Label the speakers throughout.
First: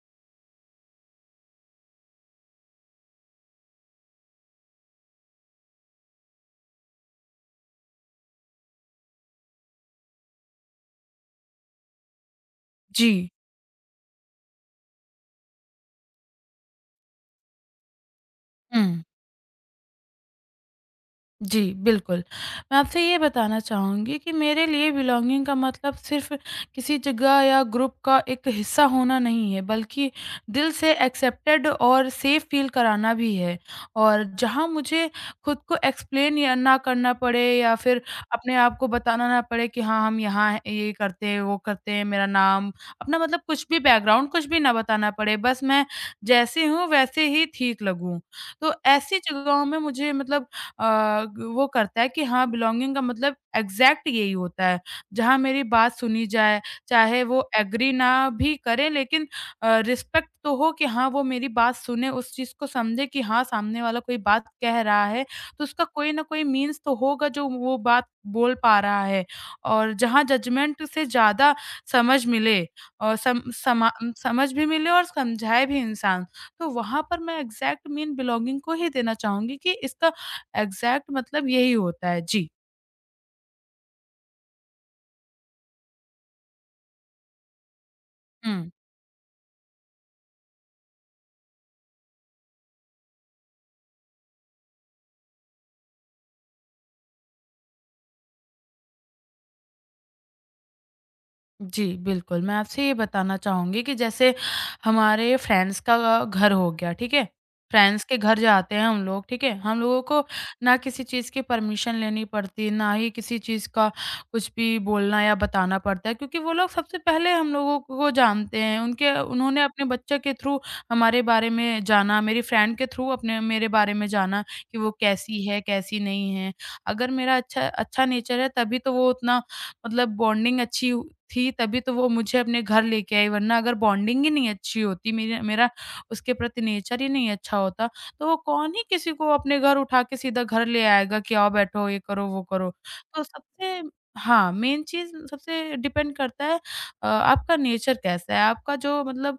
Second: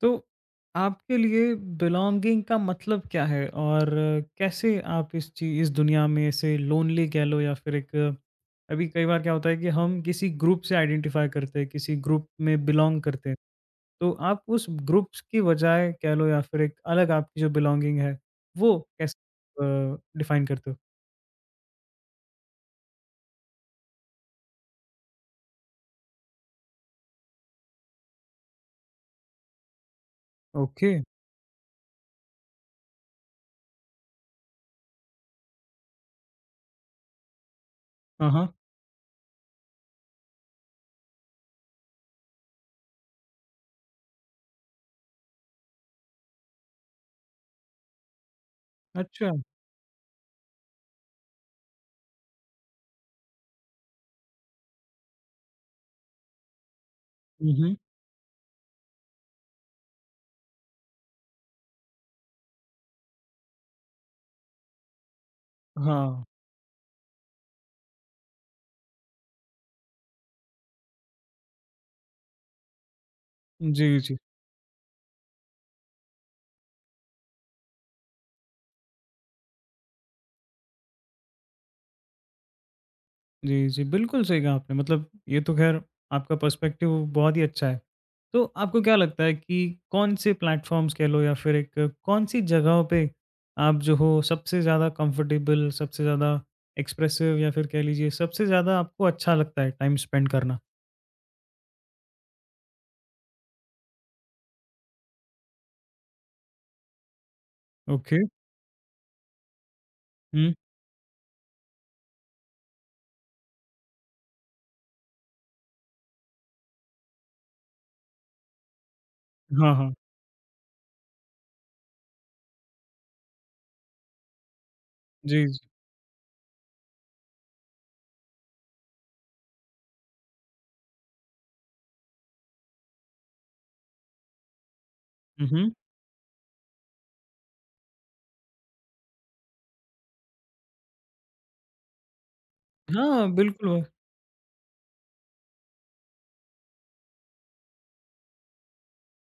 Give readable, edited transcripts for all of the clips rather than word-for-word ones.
Speaker 1: तो आपके लिए बिलोंगिंग का मतलब क्या है और कैसे आप इस चीज इस दुनिया में से लोनली कह लो या फिर एक अभी कई बार क्या होता है कि हम किसी ग्रुप से आइडेंटिफाई करते हैं, किसी ग्रुप में बिलोंग करते
Speaker 2: G，
Speaker 1: हैं, तो आप उस ग्रुप्स की बजाय कह लो या फिर एक अलग आपकी जो बिलोंगिंग है वो
Speaker 2: 嗯。
Speaker 1: कैसे डिफाइन करते हो?
Speaker 2: जी, बिल्कुल। मैं आपसे ये बताना चाहूँगी कि मेरे लिए बिलॉन्गिंग का मतलब सिर्फ़ किसी जगह या ग्रुप का एक हिस्सा होना नहीं है, बल्कि दिल
Speaker 1: ओके।
Speaker 2: से एक्सेप्टेड और सेफ़ फ़ील कराना भी है। और जहाँ मुझे खुद को एक्सप्लेन या ना करना पड़े या फिर
Speaker 1: हाँ, हाँ।
Speaker 2: अपने आप को बताना ना पड़े कि हाँ, हम यहाँ हैं, ये करते हैं, वो करते हैं, मेरा नाम अपना मतलब कुछ भी बैकग्राउंड कुछ भी ना बताना पड़े, बस मैं जैसे हूँ वैसे ही ठीक लगूँ। तो ऐसी
Speaker 1: अच्छा।
Speaker 2: जगहों में मुझे मतलब वो करता है कि हाँ बिलॉन्गिंग का मतलब एग्ज़ैक्ट यही होता है, जहाँ मेरी बात सुनी जाए, चाहे वो
Speaker 1: हम्म।
Speaker 2: एग्री ना भी करें लेकिन रिस्पेक्ट तो हो कि हाँ वो मेरी बात सुने, उस चीज़ को समझे कि हाँ सामने वाला कोई बात कह रहा है, तो उसका कोई ना
Speaker 1: हाँ।
Speaker 2: कोई मीन्स तो होगा जो वो बात बोल पा रहा है। और जहाँ जजमेंट से ज़्यादा समझ मिले और सम
Speaker 1: जी,
Speaker 2: समा
Speaker 1: जी।
Speaker 2: समझ भी मिले और समझाए भी इंसान, तो वहाँ पर मैं एग्ज़ैक्ट मीन बिलॉन्गिंग को ही देना चाहूँगी कि इसका एग्ज़ैक्ट मतलब यही होता है। जी।
Speaker 1: जी, जी। बिल्कुल सही कहा आपने। मतलब ये तो ख़ैर आपका पर्सपेक्टिव बहुत ही अच्छा है। तो
Speaker 2: हुँ।
Speaker 1: आपको क्या लगता है कि कौन-से प्लेटफ़ॉर्म्स कह लो या फिर एक कौन-सी जगहों पे आप जो हो सबसे ज़्यादा कंफ़र्टेबल, सबसे ज़्यादा एक्सप्रेसिव या फिर कह लीजिए सबसे ज़्यादा आपको अच्छा लगता है टाइम स्पेंड करना?
Speaker 2: जी, बिल्कुल। मैं आपसे ये बताना चाहूँगी कि जैसे हमारे फ्रेंड्स का घर हो गया, ठीक है? फ्रेंड्स के
Speaker 1: ओके।
Speaker 2: घर जाते हैं हम लोग, ठीक है? हम लोगों को
Speaker 1: हुँ।
Speaker 2: ना किसी चीज़ की परमिशन लेनी पड़ती, ना ही किसी चीज़ का कुछ भी बोलना या बताना पड़ता है क्योंकि वो लोग सबसे पहले हम लोगों को जानते हैं। उनके उन्होंने
Speaker 1: हाँ,
Speaker 2: अपने
Speaker 1: हाँ।
Speaker 2: बच्चे के थ्रू हमारे बारे में जाना, मेरी फ्रेंड के थ्रू अपने मेरे बारे में जाना कि वो कैसी
Speaker 1: जी, जी।
Speaker 2: है, कैसी नहीं है। अगर मेरा अच्छा अच्छा नेचर है तभी तो वो उतना मतलब बॉन्डिंग अच्छी थी तभी तो वो मुझे अपने घर लेके आई वरना अगर बॉन्डिंग ही नहीं अच्छी होती मेरे
Speaker 1: हुँ,
Speaker 2: मेरा
Speaker 1: हुँ।
Speaker 2: उसके प्रति नेचर ही नहीं अच्छा होता तो वो कौन ही किसी को अपने घर उठा के सीधा घर ले आएगा कि आओ बैठो ये करो वो करो। तो
Speaker 1: हाँ, बिल्कुल वो।
Speaker 2: सबसे हाँ, मेन चीज़ सबसे डिपेंड करता है आपका नेचर कैसा है, आपका जो मतलब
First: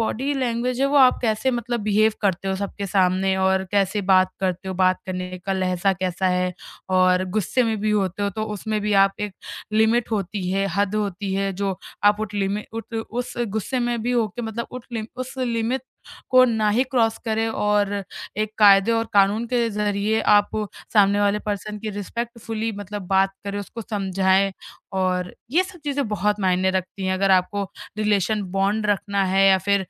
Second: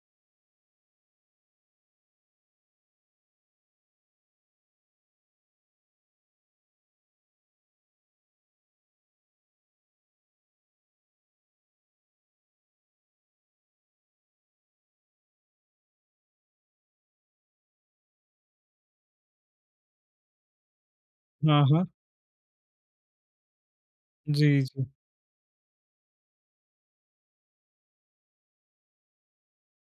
Speaker 2: बॉडी लैंग्वेज है वो आप कैसे मतलब बिहेव करते हो सबके सामने और कैसे बात करते हो, बात करने का लहज़ा कैसा है और गुस्से में भी होते हो तो उसमें भी आप एक लिमिट होती है, हद होती है जो आप उट लिमि उट उस गुस्से में भी होके मतलब उट लिम उस लिमिट को ना ही क्रॉस करें और एक कायदे और कानून के ज़रिए आप सामने वाले
Speaker 1: हाँ,
Speaker 2: पर्सन
Speaker 1: हाँ।
Speaker 2: की रिस्पेक्टफुली मतलब बात करें, उसको समझाएँ
Speaker 1: जी, जी।
Speaker 2: और ये सब चीज़ें बहुत मायने रखती हैं। अगर आपको रिलेशन बॉन्ड रखना है या फिर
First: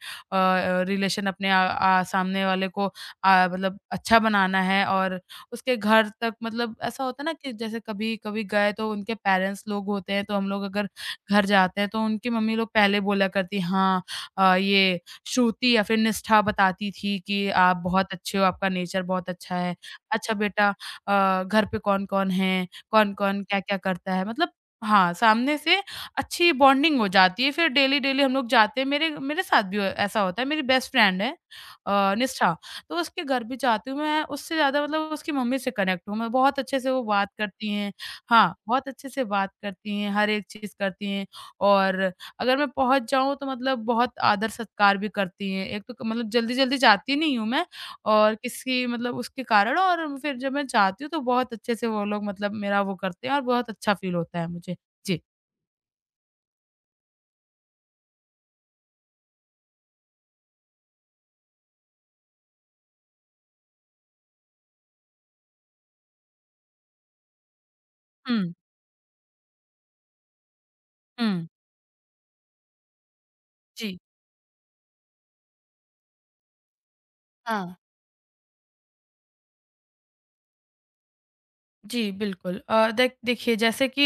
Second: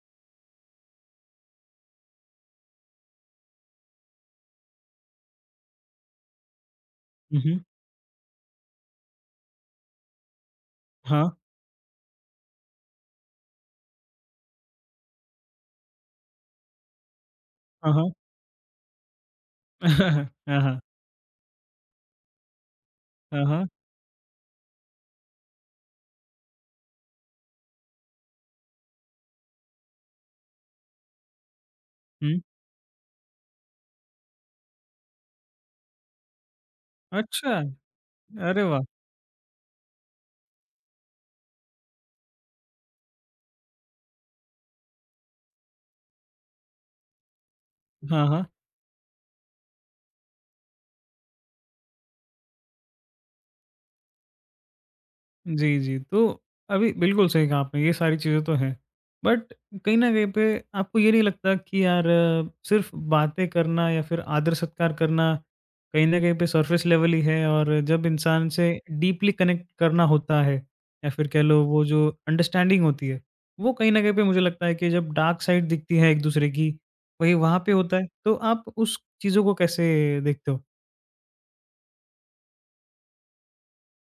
Speaker 2: रिलेशन अपने सामने वाले को मतलब अच्छा बनाना है और उसके घर तक मतलब ऐसा होता है ना
Speaker 1: हुँ,
Speaker 2: कि
Speaker 1: हुँ।
Speaker 2: जैसे कभी-कभी गए तो उनके पेरेंट्स लोग होते हैं, तो हम लोग अगर
Speaker 1: हाँ,
Speaker 2: घर जाते हैं, तो उनकी मम्मी लोग पहले बोला करती हाँ, ये श्रुति या फिर निष्ठा बताती थी कि आप
Speaker 1: हाँ, हाँ।
Speaker 2: बहुत अच्छे हो, आपका नेचर बहुत अच्छा है। अच्छा
Speaker 1: हाँ,
Speaker 2: बेटा,
Speaker 1: हाँ।
Speaker 2: घर पे कौन-कौन है, कौन-कौन
Speaker 1: हाँ, हाँ।
Speaker 2: क्या-क्या करता है, मतलब हाँ, सामने से अच्छी बॉन्डिंग हो जाती है, फिर डेली-डेली हम लोग जाते हैं, मेरे मेरे साथ भी ऐसा होता है, मेरी बेस्ट फ्रेंड है
Speaker 1: हुँ।
Speaker 2: निष्ठा। तो उसके घर भी चाहती हूँ मैं उससे ज़्यादा मतलब उसकी मम्मी से कनेक्ट हूँ मैं, बहुत अच्छे से वो बात
Speaker 1: अच्छा!
Speaker 2: करती हैं। हाँ,
Speaker 1: अरे वाह!
Speaker 2: बहुत अच्छे से बात करती हैं, हर एक चीज़ करती हैं और अगर मैं पहुँच जाऊँ तो मतलब बहुत आदर-सत्कार भी करती हैं। एक तो क मतलब जल्दी-जल्दी जाती नहीं हूँ मैं
Speaker 1: हाँ,
Speaker 2: और
Speaker 1: हाँ।
Speaker 2: किसी मतलब उसके कारण और फिर जब मैं जाती हूँ तो बहुत अच्छे से वो लोग मतलब मेरा वो करते हैं और बहुत अच्छा फ़ील होता है मुझे। जी।
Speaker 1: जी, जी। तो अभी बिल्कुल सही कहा आपने, ये सारी चीज़ें तो हैं। बट कहीं न कहीं पे आपको ये नहीं लगता कि यार सिर्फ़ बातें करना या फिर आदर-सत्कार करना कहीं न कहीं पे सरफ़ेस लेवल ही है, और जब इंसान
Speaker 2: हुँ,
Speaker 1: से डीपली कनेक्ट करना होता है या फिर कह
Speaker 2: हुँ।
Speaker 1: लो वो जो अंडरस्टैंडिंग होती है, वो कहीं
Speaker 2: जी,
Speaker 1: न कहीं पे मुझे लगता है कि जब डार्क साइड दिखती है एक-दूसरे की, वही वहाँ पे
Speaker 2: हाँ।
Speaker 1: होता है। तो आप उस चीज़ों को कैसे देखते हो?
Speaker 2: जी, बिल्कुल। देखिए जैसे कि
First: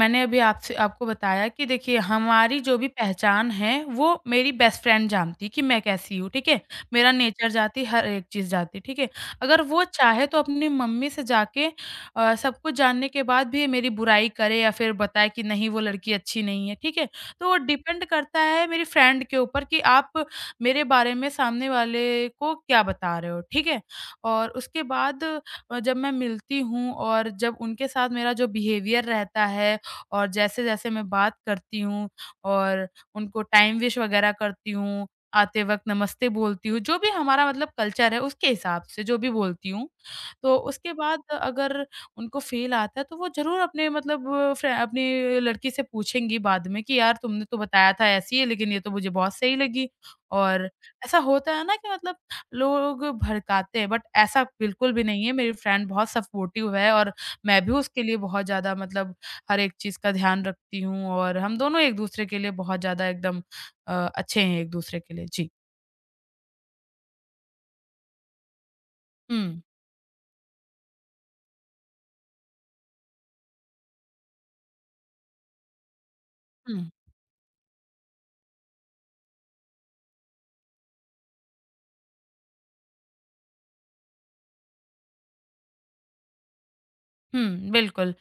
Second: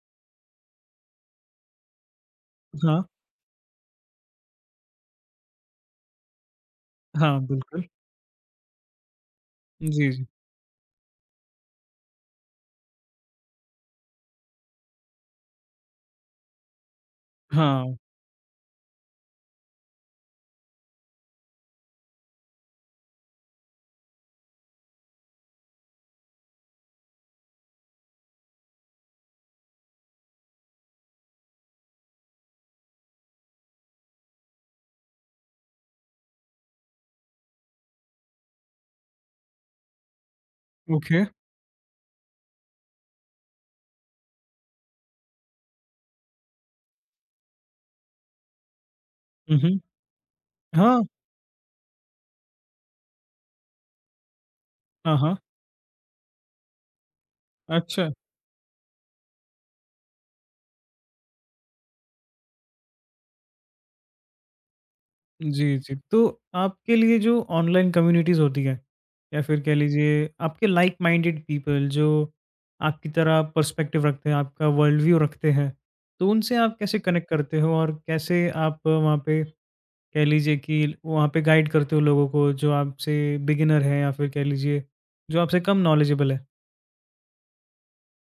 Speaker 2: मैंने अभी आपसे आपको बताया कि देखिए हमारी जो भी
Speaker 1: हाँ।
Speaker 2: पहचान है वो मेरी बेस्ट फ्रेंड जानती है कि मैं कैसी हूँ, ठीक है? मेरा
Speaker 1: हाँ,
Speaker 2: नेचर जानती
Speaker 1: बिल्कुल।
Speaker 2: है, हर एक चीज़ जानती है, ठीक है? अगर वो
Speaker 1: जी, जी।
Speaker 2: चाहे तो अपनी मम्मी से जाके सब कुछ जानने के बाद भी मेरी बुराई करे या फिर बताए कि नहीं वो लड़की अच्छी नहीं है, ठीक है? तो वो
Speaker 1: हाँ,
Speaker 2: डिपेंड करता है मेरी फ्रेंड के ऊपर कि आप मेरे बारे में सामने वाले को क्या बता रहे हो, ठीक है? और उसके बाद और जब मैं मिलती हूँ और जब उनके साथ मेरा जो बिहेवियर रहता है और जैसे-जैसे मैं बात करती हूँ और उनको टाइम विश वगैरह करती हूँ, आते वक़्त नमस्ते बोलती हूँ, जो भी हमारा मतलब कल्चर है उसके हिसाब से जो भी बोलती हूँ। तो उसके
Speaker 1: ओके।
Speaker 2: बाद अगर उनको फ़ील आता है तो वो ज़रूर अपने मतलब फ्रे अपनी लड़की से पूछेंगी बाद में कि यार तुमने तो बताया था ऐसी है लेकिन ये तो मुझे बहुत सही
Speaker 1: हुँ, हुँ।
Speaker 2: लगी। और
Speaker 1: हाँ।
Speaker 2: ऐसा होता है ना कि मतलब लोग भड़काते हैं बट ऐसा बिल्कुल भी
Speaker 1: हाँ,
Speaker 2: नहीं है,
Speaker 1: हाँ।
Speaker 2: मेरी फ्रेंड बहुत सपोर्टिव है और मैं भी उसके
Speaker 1: अच्छा।
Speaker 2: लिए बहुत ज़्यादा मतलब हर एक चीज़ का ध्यान रखती हूँ और हम दोनों एक-दूसरे के लिए बहुत ज़्यादा एकदम अच्छे हैं एक-दूसरे के लिए। जी।
Speaker 1: जी, जी। तो आपके लिए जो ऑनलाइन कम्युनिटीज़ होती हैं या फिर
Speaker 2: हुँ,
Speaker 1: कह लीजिए आपके लाइक माइंडेड पीपल जो आपकी तरह पर्सपेक्टिव रखते हैं, आपका वर्ल्ड व्यू रखते हैं, तो उनसे आप
Speaker 2: हुँ।
Speaker 1: कैसे कनेक्ट करते हो और कैसे आप वहाँ पे कह लीजिए कि वहाँ पे गाइड करते हो लोगों को जो आपसे बिगिनर हैं या फिर कह लीजिए जो आपसे कम नॉलेजेबल है?
Speaker 2: हुँ, बिल्कुल।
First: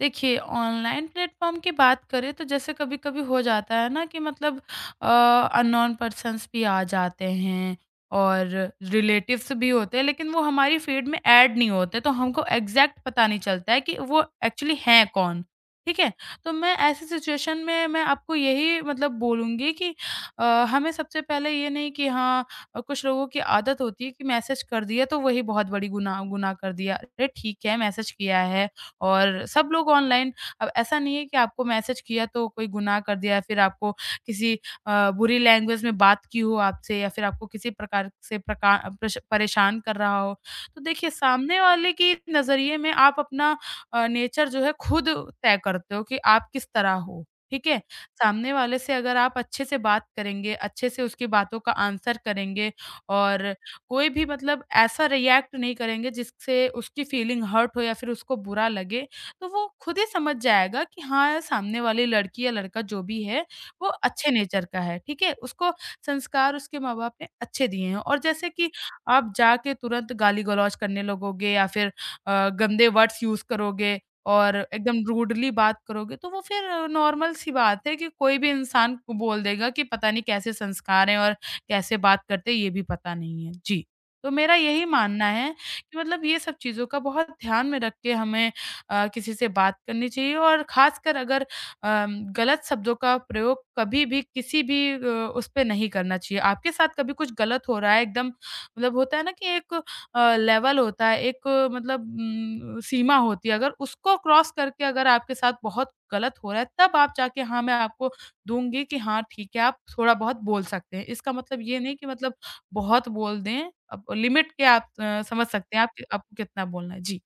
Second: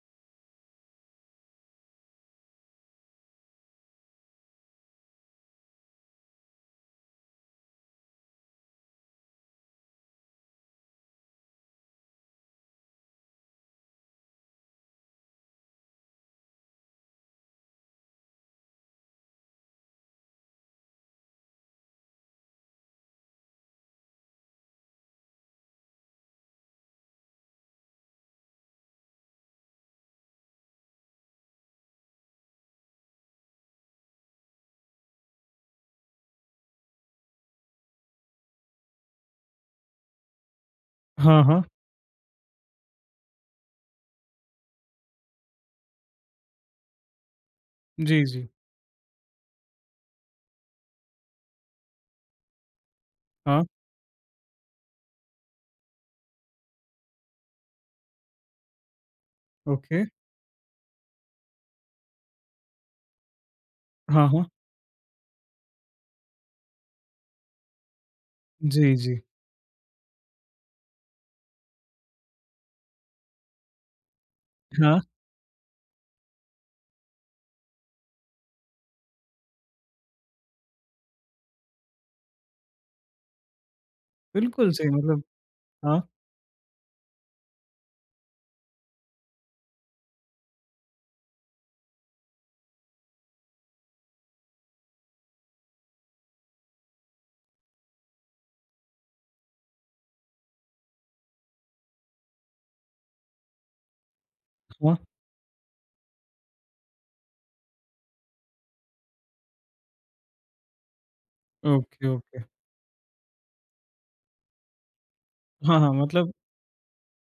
Speaker 2: देखिए, ऑनलाइन प्लेटफ़ॉर्म की बात करें तो जैसे कभी-कभी हो जाता है ना कि मतलब अननोन पर्सन्स भी आ जाते हैं और रिलेटिव्स भी होते हैं, लेकिन वो हमारी फ़ीड में ऐड नहीं होते, तो हमको एग्ज़ैक्ट पता नहीं चलता है कि वो एक्चुअली हैं कौन, ठीक है? तो मैं ऐसी सिचुएशन में मैं आपको यही मतलब बोलूँगी कि अ, हमें सबसे पहले ये नहीं कि हाँ और कुछ लोगों की आदत होती है कि मैसेज कर दिया तो वही बहुत बड़ी गुनाह गुनाह कर दिया। अरे ठीक है मैसेज किया है और सब लोग ऑनलाइन, अब ऐसा नहीं है कि आपको मैसेज किया तो कोई गुनाह कर दिया या फिर आपको किसी बुरी लैंग्वेज में बात की हो आपसे या फिर आपको किसी प्रकार से प्रका प्रश परेशान कर रहा हो। तो देखिए
Speaker 1: हाँ,
Speaker 2: सामने
Speaker 1: हाँ।
Speaker 2: वाले की नज़रिए में आप अपना नेचर जो है खुद तय करते हो कि आप किस तरह हो, ठीक है?
Speaker 1: जी, जी।
Speaker 2: सामने वाले से अगर आप अच्छे से बात करेंगे, अच्छे से उसकी बातों का आंसर करेंगे और
Speaker 1: हाँ,
Speaker 2: कोई भी मतलब ऐसा रिएक्ट नहीं करेंगे जिससे उसकी फीलिंग हर्ट हो या फिर उसको बुरा लगे, तो वो
Speaker 1: ओके।
Speaker 2: खुद ही समझ जाएगा कि हाँ, सामने वाली लड़की या लड़का जो भी है, वो
Speaker 1: हाँ,
Speaker 2: अच्छे
Speaker 1: हाँ।
Speaker 2: नेचर का है, ठीक है? उसको संस्कार उसके माँ-बाप ने अच्छे दिए हैं और जैसे कि
Speaker 1: जी, जी।
Speaker 2: आप जाके तुरंत गाली-गलौज करने लगोगे या फिर गंदे वर्ड्स यूज़ करोगे और
Speaker 1: हाँ,
Speaker 2: एकदम रूडली बात करोगे तो वो फिर नॉर्मल सी बात है कि कोई भी इंसान को बोल देगा कि पता नहीं कैसे संस्कार हैं और कैसे बात करते हैं ये भी पता नहीं है। जी। तो मेरा
Speaker 1: बिल्कुल
Speaker 2: यही
Speaker 1: सही मतलब।
Speaker 2: मानना है कि
Speaker 1: हाँ,
Speaker 2: मतलब ये सब चीज़ों का बहुत ध्यान में रख के हमें किसी से बात करनी चाहिए और ख़ासकर अगर गलत शब्दों का प्रयोग कभी भी किसी भी उस पे नहीं करना चाहिए। आपके साथ कभी कुछ गलत हो रहा है एकदम मतलब होता है ना कि एक लेवल होता है, एक मतलब सीमा होती है, अगर उसको क्रॉस करके
Speaker 1: हाँ।
Speaker 2: अगर आपके साथ बहुत गलत हो रहा है, तब आप जाके हाँ, मैं आपको दूँगी कि हाँ, ठीक है, आप थोड़ा-बहुत बोल सकते हैं। इसका मतलब ये नहीं
Speaker 1: ओके,
Speaker 2: कि मतलब
Speaker 1: ओके।
Speaker 2: बहुत बोल दें, अब लिमिट के आप समझ सकते
Speaker 1: हाँ,
Speaker 2: हैं, आप
Speaker 1: हाँ, मतलब
Speaker 2: आपको कितना बोलना है। जी।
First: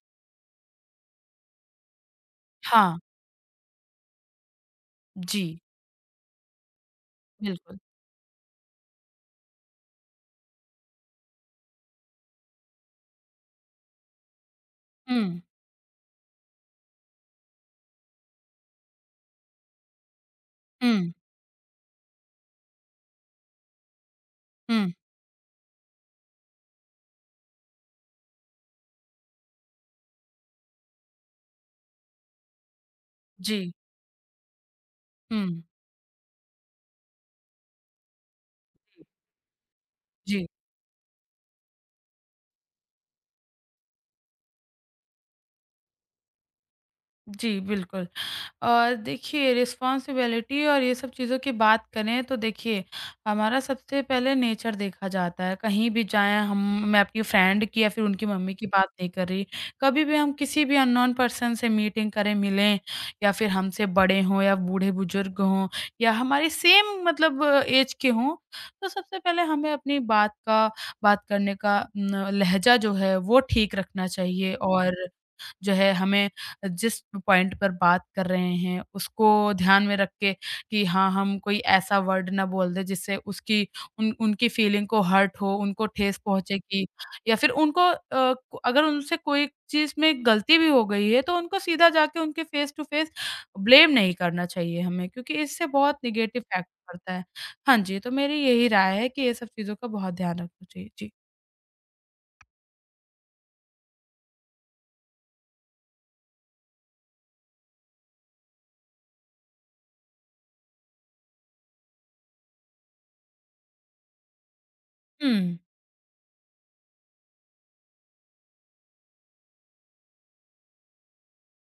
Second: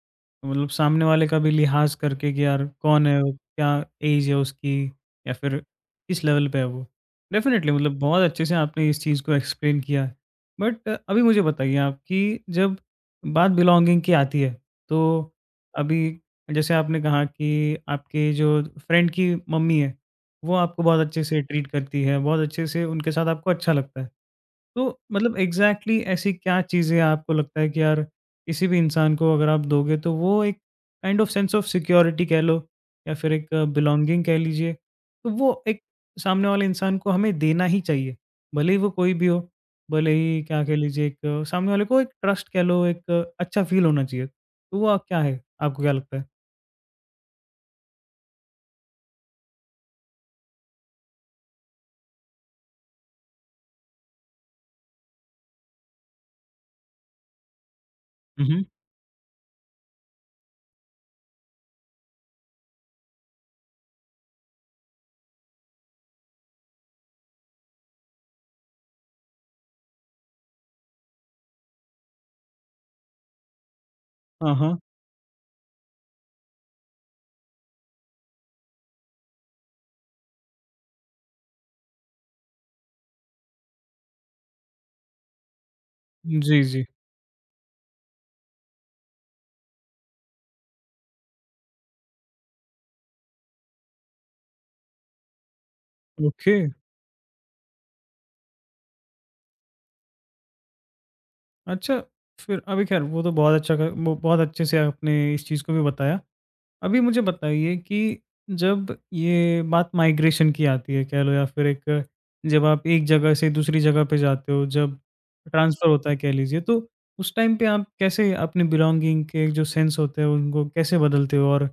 Speaker 1: मतलब सामने वाले का भी लिहाज़ करके कि यार
Speaker 2: हाँ।
Speaker 1: कौन है वो, क्या एज है उसकी या
Speaker 2: जी,
Speaker 1: फिर किस लेवल पे है वो। डेफ़िनेटली
Speaker 2: बिल्कुल।
Speaker 1: मतलब बहुत अच्छे से आपने इस चीज़ को एक्सप्लेन किया है। बट अभी मुझे बताइए आप कि जब बात बिलॉन्गिंग की आती है, तो
Speaker 2: हुँ,
Speaker 1: अभी जैसे आपने कहा कि आपके जो फ्रेंड की मम्मी है, वो आपको बहुत
Speaker 2: हुँ,
Speaker 1: अच्छे से ट्रीट करती है, बहुत अच्छे से उनके साथ आपको अच्छा लगता है। तो
Speaker 2: हुँ।
Speaker 1: मतलब एग्ज़ैक्टली ऐसी क्या चीज़ें आपको लगता है कि यार किसी भी इंसान को अगर आप दोगे तो वो एक kind of sense of security कह लो या फिर एक
Speaker 2: जी,
Speaker 1: बिलोंगिंग कह लीजिए, तो वो
Speaker 2: हुँ,
Speaker 1: एक सामने वाले इंसान को हमें देना ही चाहिए। भले ही वो कोई भी हो, भले ही
Speaker 2: जी,
Speaker 1: क्या कह लीजिए एक सामने वाले को एक ट्रस्ट कह लो, एक अच्छा फ़ील होना चाहिए। तो वो क्या है? आपको क्या लगता है?
Speaker 2: जी, बिल्कुल। देखिए रिस्पॉन्सिबिलिटी और ये सब चीज़ों की बात करें तो देखिए हमारा सबसे पहले नेचर देखा जाता है कहीं भी जाएं हम। मैं अपनी फ्रेंड की या फिर उनकी
Speaker 1: हुँ,
Speaker 2: मम्मी
Speaker 1: हुँ।
Speaker 2: की बात नहीं कर रही, कभी भी हम किसी भी अननोन पर्सन से मीटिंग करें मिलें या फिर हमसे बड़े हों या बूढ़े बुजुर्ग हों या हमारे सेम मतलब एज के हों, तो सबसे पहले हमें अपनी बात करने का न, लहजा जो है वो ठीक रखना चाहिए
Speaker 1: हाँ, हाँ।
Speaker 2: और जो है हमें जिस पॉइंट पर बात कर रहे हैं उसको ध्यान में रख के कि हाँ, हम कोई ऐसा वर्ड ना बोल दें जिससे उसकी उन उनकी फीलिंग को हर्ट हो, उनको ठेस
Speaker 1: जी, जी।
Speaker 2: पहुँचेगी या फिर उनको अगर उनसे कोई चीज़ में गलती भी हो गई है तो उनको सीधा जाके उनके फेस टू फेस ब्लेम नहीं करना चाहिए हमें क्योंकि इससे बहुत नेगेटिव
Speaker 1: ओके।
Speaker 2: इफ़ेक्ट पड़ता है। हाँ जी, तो मेरी यही राय है कि ये सब चीज़ों का बहुत ध्यान रखना चाहिए। जी।
Speaker 1: अच्छा, फिर अभी ख़ैर वो तो बहुत अच्छा क वो बहुत अच्छे से आपने इस चीज़ को भी बताया। अभी मुझे बताइए कि जब ये बात माइग्रेशन की आती है कह लो या फिर एक जब आप एक जगह से दूसरी जगह पे जाते हो, जब
Speaker 2: हुँ।
Speaker 1: ट्रांसफ़र होता है कह लीजिए, तो उस टाइम पे आप कैसे अपने बिलॉन्गिंग के जो सेंस होते हैं उनको कैसे बदलते हो? और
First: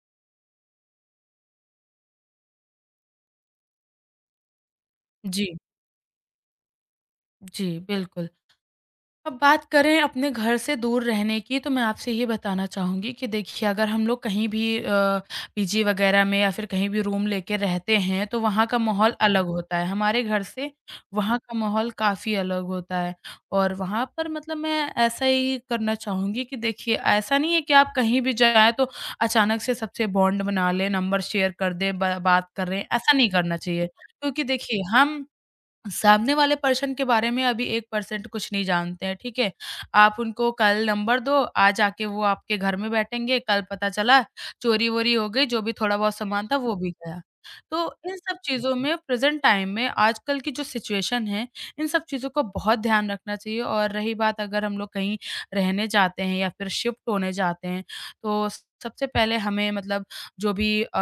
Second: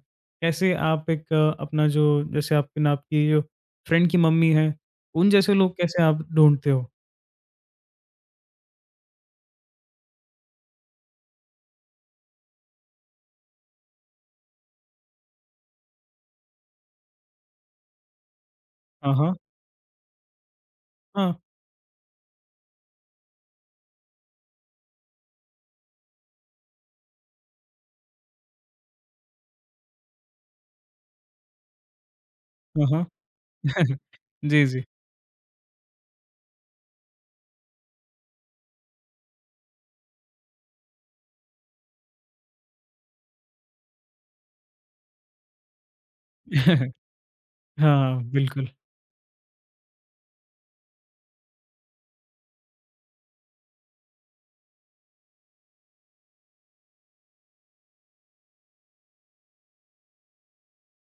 Speaker 1: कैसे आप एक अपना जो जैसे आपके ना आपकी जो फ्रेंड की मम्मी हैं, उन जैसे
Speaker 2: जी,
Speaker 1: लोग कैसे आप ढूँढते हो?
Speaker 2: जी, बिल्कुल। अब बात करें अपने घर से दूर रहने की, तो मैं आपसे ये बताना चाहूँगी कि देखिए, अगर हम लोग कहीं भी पीजी वगैरह में या फिर कहीं भी रूम लेके रहते हैं, तो वहाँ का
Speaker 1: हाँ,
Speaker 2: माहौल
Speaker 1: हाँ।
Speaker 2: अलग होता है। हमारे घर से
Speaker 1: हाँ,
Speaker 2: वहाँ का माहौल काफ़ी अलग होता है और वहाँ पर मतलब मैं ऐसा ही करना चाहूँगी कि देखिए, ऐसा नहीं है कि आप कहीं भी जाएँ, तो अचानक से सबसे बॉन्ड बना लें, नंबर शेयर कर दें, ब बात कर रहे
Speaker 1: हाँ,
Speaker 2: हैं,
Speaker 1: हाँ।
Speaker 2: ऐसा नहीं करना चाहिए। क्योंकि
Speaker 1: जी,
Speaker 2: देखिए,
Speaker 1: जी।
Speaker 2: हम सामने वाले पर्सन के बारे में अभी 1% कुछ नहीं जानते हैं, ठीक है? आप उनको कल नंबर दो, आज आके वो आपके घर में बैठेंगे, कल पता चला चोरी-वोरी हो गई, जो भी थोड़ा-बहुत सामान था वो भी गया। तो इन
Speaker 1: हाँ,
Speaker 2: सब
Speaker 1: बिल्कुल।
Speaker 2: चीज़ों में प्रेज़ेंट टाइम में आजकल की जो सिचुएशन है, इन सब चीज़ों का बहुत ध्यान रखना चाहिए और रही बात अगर हम लोग कहीं रहने जाते हैं या फिर शिफ्ट होने जाते हैं, तो सबसे पहले हमें मतलब जो भी अ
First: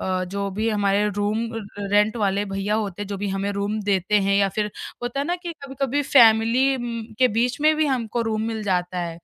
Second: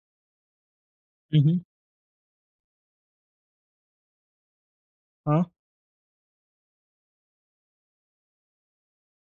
Speaker 2: अ, जो भी हमारे
Speaker 1: हुँ,
Speaker 2: रूम
Speaker 1: हुँ।
Speaker 2: रेंट वाले भैया होते हैं, जो भी हमें रूम देते हैं या फिर होता है ना
Speaker 1: हाँ,
Speaker 2: कि कभी-कभी फैमिली के बीच में भी हमको रूम मिल जाता है।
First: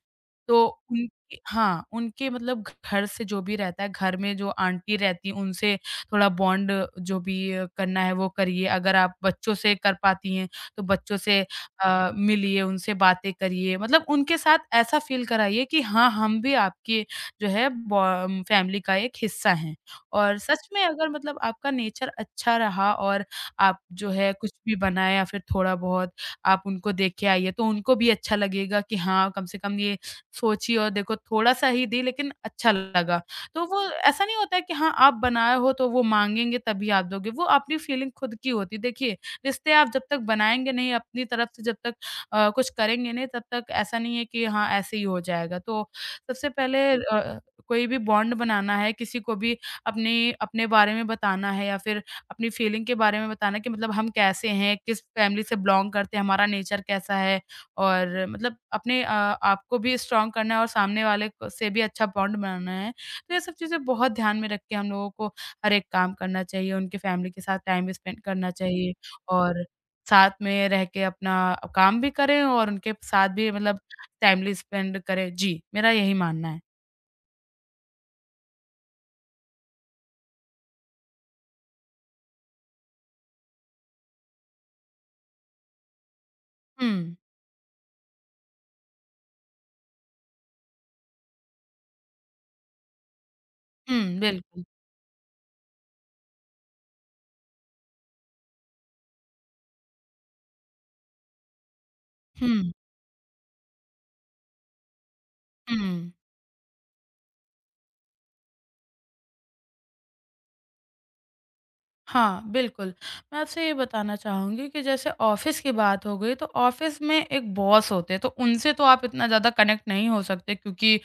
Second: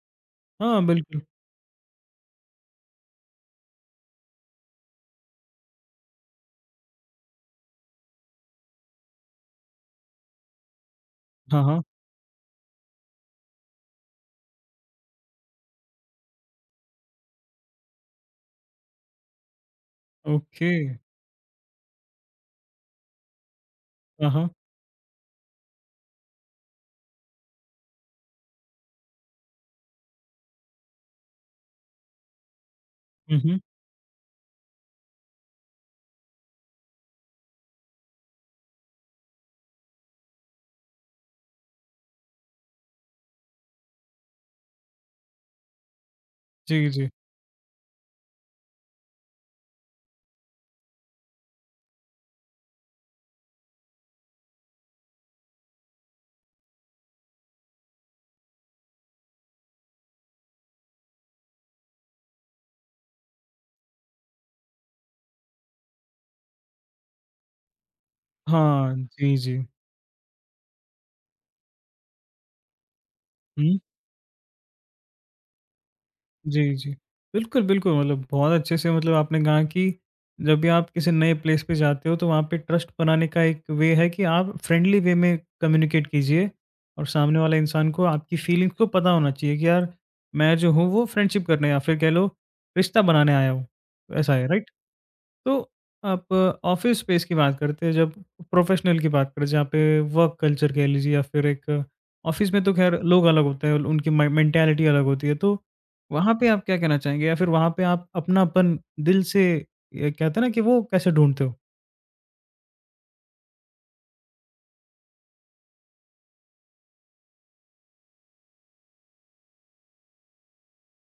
Speaker 2: तो
Speaker 1: हाँ,
Speaker 2: उनकी
Speaker 1: बिल्कुल।
Speaker 2: हाँ, उनके मतलब घर से जो भी रहता है, घर में जो आंटी रहती हैं, उनसे थोड़ा बॉन्ड जो भी करना है वो करिए। अगर आप बच्चों से कर पाती हैं, तो बच्चों से
Speaker 1: हाँ, हाँ।
Speaker 2: मिलिए, उनसे बातें करिए। मतलब उनके साथ ऐसा फ़ील कराइए कि हाँ, हम भी आपके जो है बॉ फैमिली का एक हिस्सा हैं। और सच
Speaker 1: ओके।
Speaker 2: में अगर मतलब आपका नेचर अच्छा रहा और आप जो
Speaker 1: हाँ,
Speaker 2: है
Speaker 1: हाँ।
Speaker 2: कुछ भी बनाए या फिर थोड़ा-बहुत आप उनको दे के आइए, तो उनको भी अच्छा लगेगा कि हाँ, कम से कम ये सोची और देखो थोड़ा-सा ही दी लेकिन अच्छा लगा।
Speaker 1: हुँ, हुँ।
Speaker 2: तो वो ऐसा नहीं होता है कि हाँ, आप बनाए हो तो वो माँगेंगे तभी आप दोगे, वो अपनी फीलिंग खुद की होती है। देखिए, रिश्ते आप जब तक बनाएँगे नहीं अपनी तरफ से जब तक कुछ करेंगे नहीं तब तक ऐसा नहीं है कि हाँ, ऐसे ही हो जाएगा। तो सबसे
Speaker 1: जी,
Speaker 2: पहले
Speaker 1: जी।
Speaker 2: कोई भी बॉन्ड बनाना है, किसी को भी अपने अपने बारे में बताना है या फिर अपनी फीलिंग के बारे में बताना कि मतलब हम कैसे हैं, किस फैमिली से बिलॉन्ग करते हैं, हमारा नेचर कैसा है और मतलब अपने आपको भी स्ट्रॉन्ग करना है और सामने वाले क से भी अच्छा बॉन्ड बनाना है। तो ये सब चीज़ें बहुत ध्यान में रख के हम लोगों को हर एक काम करना चाहिए, उनकी फैमिली के साथ टाइम स्पेंड करना चाहिए
Speaker 1: हाँ, जी, जी।
Speaker 2: और साथ में रह के अपना काम भी करें और उनके साथ भी
Speaker 1: हुँ,
Speaker 2: मतलब टाइमली स्पेंड करें। जी, मेरा यही मानना है।
Speaker 1: जी, जी। बिल्कुल, बिल्कुल मतलब बहुत अच्छे से मतलब आपने कहा कि जब भी आप किसी नए प्लेस पे जाते हो तो वहाँ पे ट्रस्ट बनाने का एक वे है कि आप फ्रेंडली वे में कम्युनिकेट कीजिए और
Speaker 2: हुँ,
Speaker 1: सामने वाले इंसान को आपकी फीलिंग्स को पता होना चाहिए कि यार मैं जो हूँ वो फ्रेंडशिप करने या फिर कह लो रिश्ता बनाने आया हूँ।
Speaker 2: हुँ,
Speaker 1: ऐसा है,
Speaker 2: बिल्कुल।
Speaker 1: राइट? तो आप ऑफिस स्पेस की बात करते हैं, जब प्रोफेशनल की बात करें जहाँ पे वर्क कल्चर कह लीजिए या फिर एक ऑफिस में
Speaker 2: हुँ,
Speaker 1: तो खैर लोग अलग होते हैं, उनकी मेंटेलिटी अलग होती है, तो
Speaker 2: हुँ।
Speaker 1: वहाँ पे आप क्या कहना चाहेंगे या फिर वहाँ पे आप अपनापन दिल से ये कहते हैं ना कि वो कैसे ढूंढते हो?
Speaker 2: हाँ, बिल्कुल। मैं आपसे ये बताना चाहूँगी कि जैसे ऑफ़िस की बात हो गई, तो ऑफ़िस में एक बॉस होते हैं, तो उनसे तो आप इतना ज़्यादा कनेक्ट नहीं हो सकते क्योंकि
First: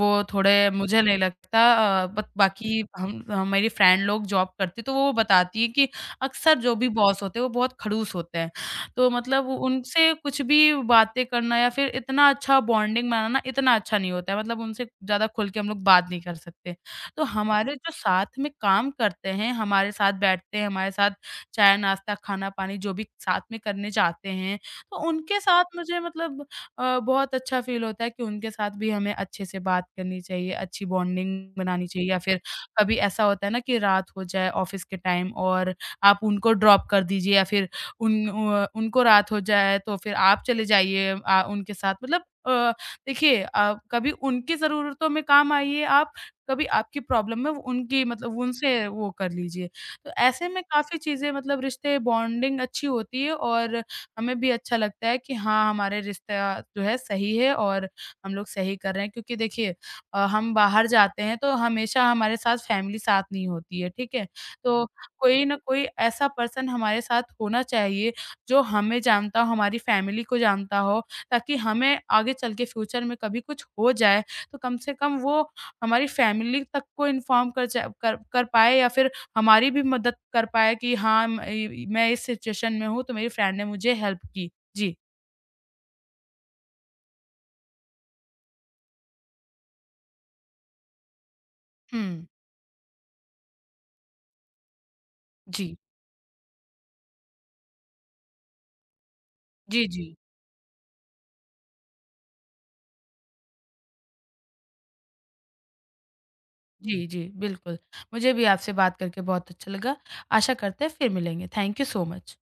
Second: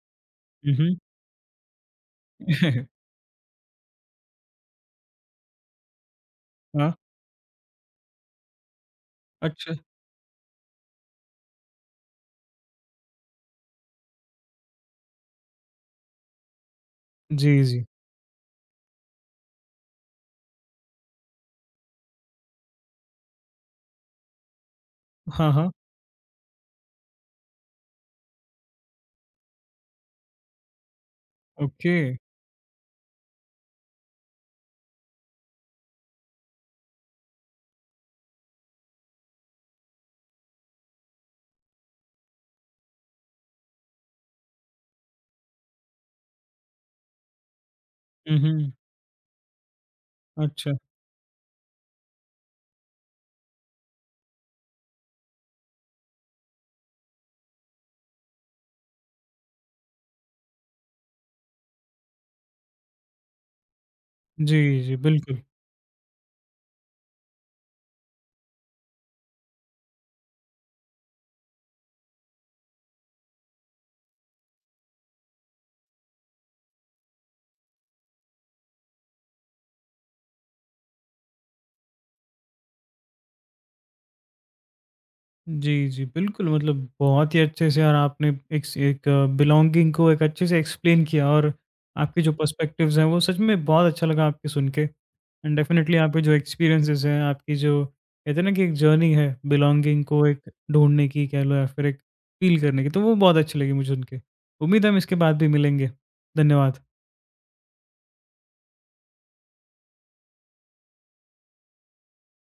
Speaker 2: वो थोड़े
Speaker 1: उहुँ।
Speaker 2: मुझे नहीं लगता अ, बत बाकी हम हमारी फ्रेंड लोग जॉब करती, तो वो बताती है कि अक्सर जो भी
Speaker 1: हाँ,
Speaker 2: बॉस होते हैं, वो बहुत खड़ूस होते हैं। तो मतलब
Speaker 1: अच्छा।
Speaker 2: उनसे कुछ भी बातें करना या फिर इतना अच्छा बॉन्डिंग बनाना इतना अच्छा नहीं होता है, मतलब उनसे ज़्यादा खुल के हम लोग बात नहीं कर सकते। तो
Speaker 1: जी,
Speaker 2: हमारे
Speaker 1: जी।
Speaker 2: जो साथ में काम करते हैं, हमारे साथ बैठते हैं, हमारे साथ चाय-नाश्ता, खाना-पानी जो भी साथ में करने जाते हैं, तो उनके
Speaker 1: हाँ, हाँ।
Speaker 2: साथ मुझे मतलब बहुत अच्छा फ़ील होता है कि उनके साथ भी हमें अच्छे से बात करनी चाहिए, अच्छी बॉन्डिंग बनानी
Speaker 1: ओके।
Speaker 2: चाहिए या फिर कभी ऐसा होता है ना कि रात हो जाए ऑफ़िस के टाइम और आप उनको ड्रॉप कर दीजिए या फिर उनको रात हो जाए तो फिर आप चले जाइए उनके साथ मतलब अ, देखिए कभी उनकी ज़रूरतों में काम आइए आप कभी आपकी प्रॉब्लम है, उनकी मतलब
Speaker 1: उहुँ।
Speaker 2: उनसे वो कर लीजिए। तो ऐसे में
Speaker 1: अच्छा।
Speaker 2: काफ़ी चीज़ें मतलब रिश्ते बॉन्डिंग अच्छी होती है और हमें भी अच्छा लगता है कि हाँ, हमारे रिश्ता जो है सही है और हम लोग सही कर रहे हैं। क्योंकि देखिए हम बाहर जाते हैं तो हमेशा हमारे साथ फैमिली साथ नहीं होती है, ठीक है?
Speaker 1: जी,
Speaker 2: तो
Speaker 1: जी, बिल्कुल।
Speaker 2: कोई ना कोई ऐसा पर्सन हमारे साथ होना चाहिए जो हमें जानता हो, हमारी फैमिली को जानता हो ताकि हमें आगे चल के फ्यूचर में कभी कुछ हो जाए तो कम से कम वो हमारी फैमिली तक को इन्फॉर्म कर च कर कर पाए या फिर हमारी भी मदद कर पाए कि हाँ, म इ मैं इस सिचुएशन में हूँ, तो मेरी फ्रेंड ने मुझे हेल्प की। जी।
Speaker 1: जी, जी। बिल्कुल, मतलब बहुत ही अच्छे से और आपने एक बिलॉन्गिंग को एक अच्छे से एक्सप्लेन किया, और आपके
Speaker 2: हुँ,
Speaker 1: जो पर्सपेक्टिव्स हैं, वो सच में बहुत अच्छा लगा आपके सुन के। And
Speaker 2: ji.
Speaker 1: डेफ़िनेटली आपके जो एक्सपीरियंसेस हैं, आपकी जो कहते हैं ना कि एक जर्नी है
Speaker 2: जी,
Speaker 1: बिलॉन्गिंग
Speaker 2: जी।
Speaker 1: को एक ढूँढने की कह लो या फिर एक फ़ील करने की, तो वो बहुत अच्छी लगी मुझे सुन के। उम्मीद है हम इसके बाद भी मिलेंगे। धन्यवाद।
Speaker 2: जी, जी, बिल्कुल। मुझे भी आपसे बात करके बहुत अच्छा लगा। आशा करते हैं फिर मिलेंगे। Thank you so much.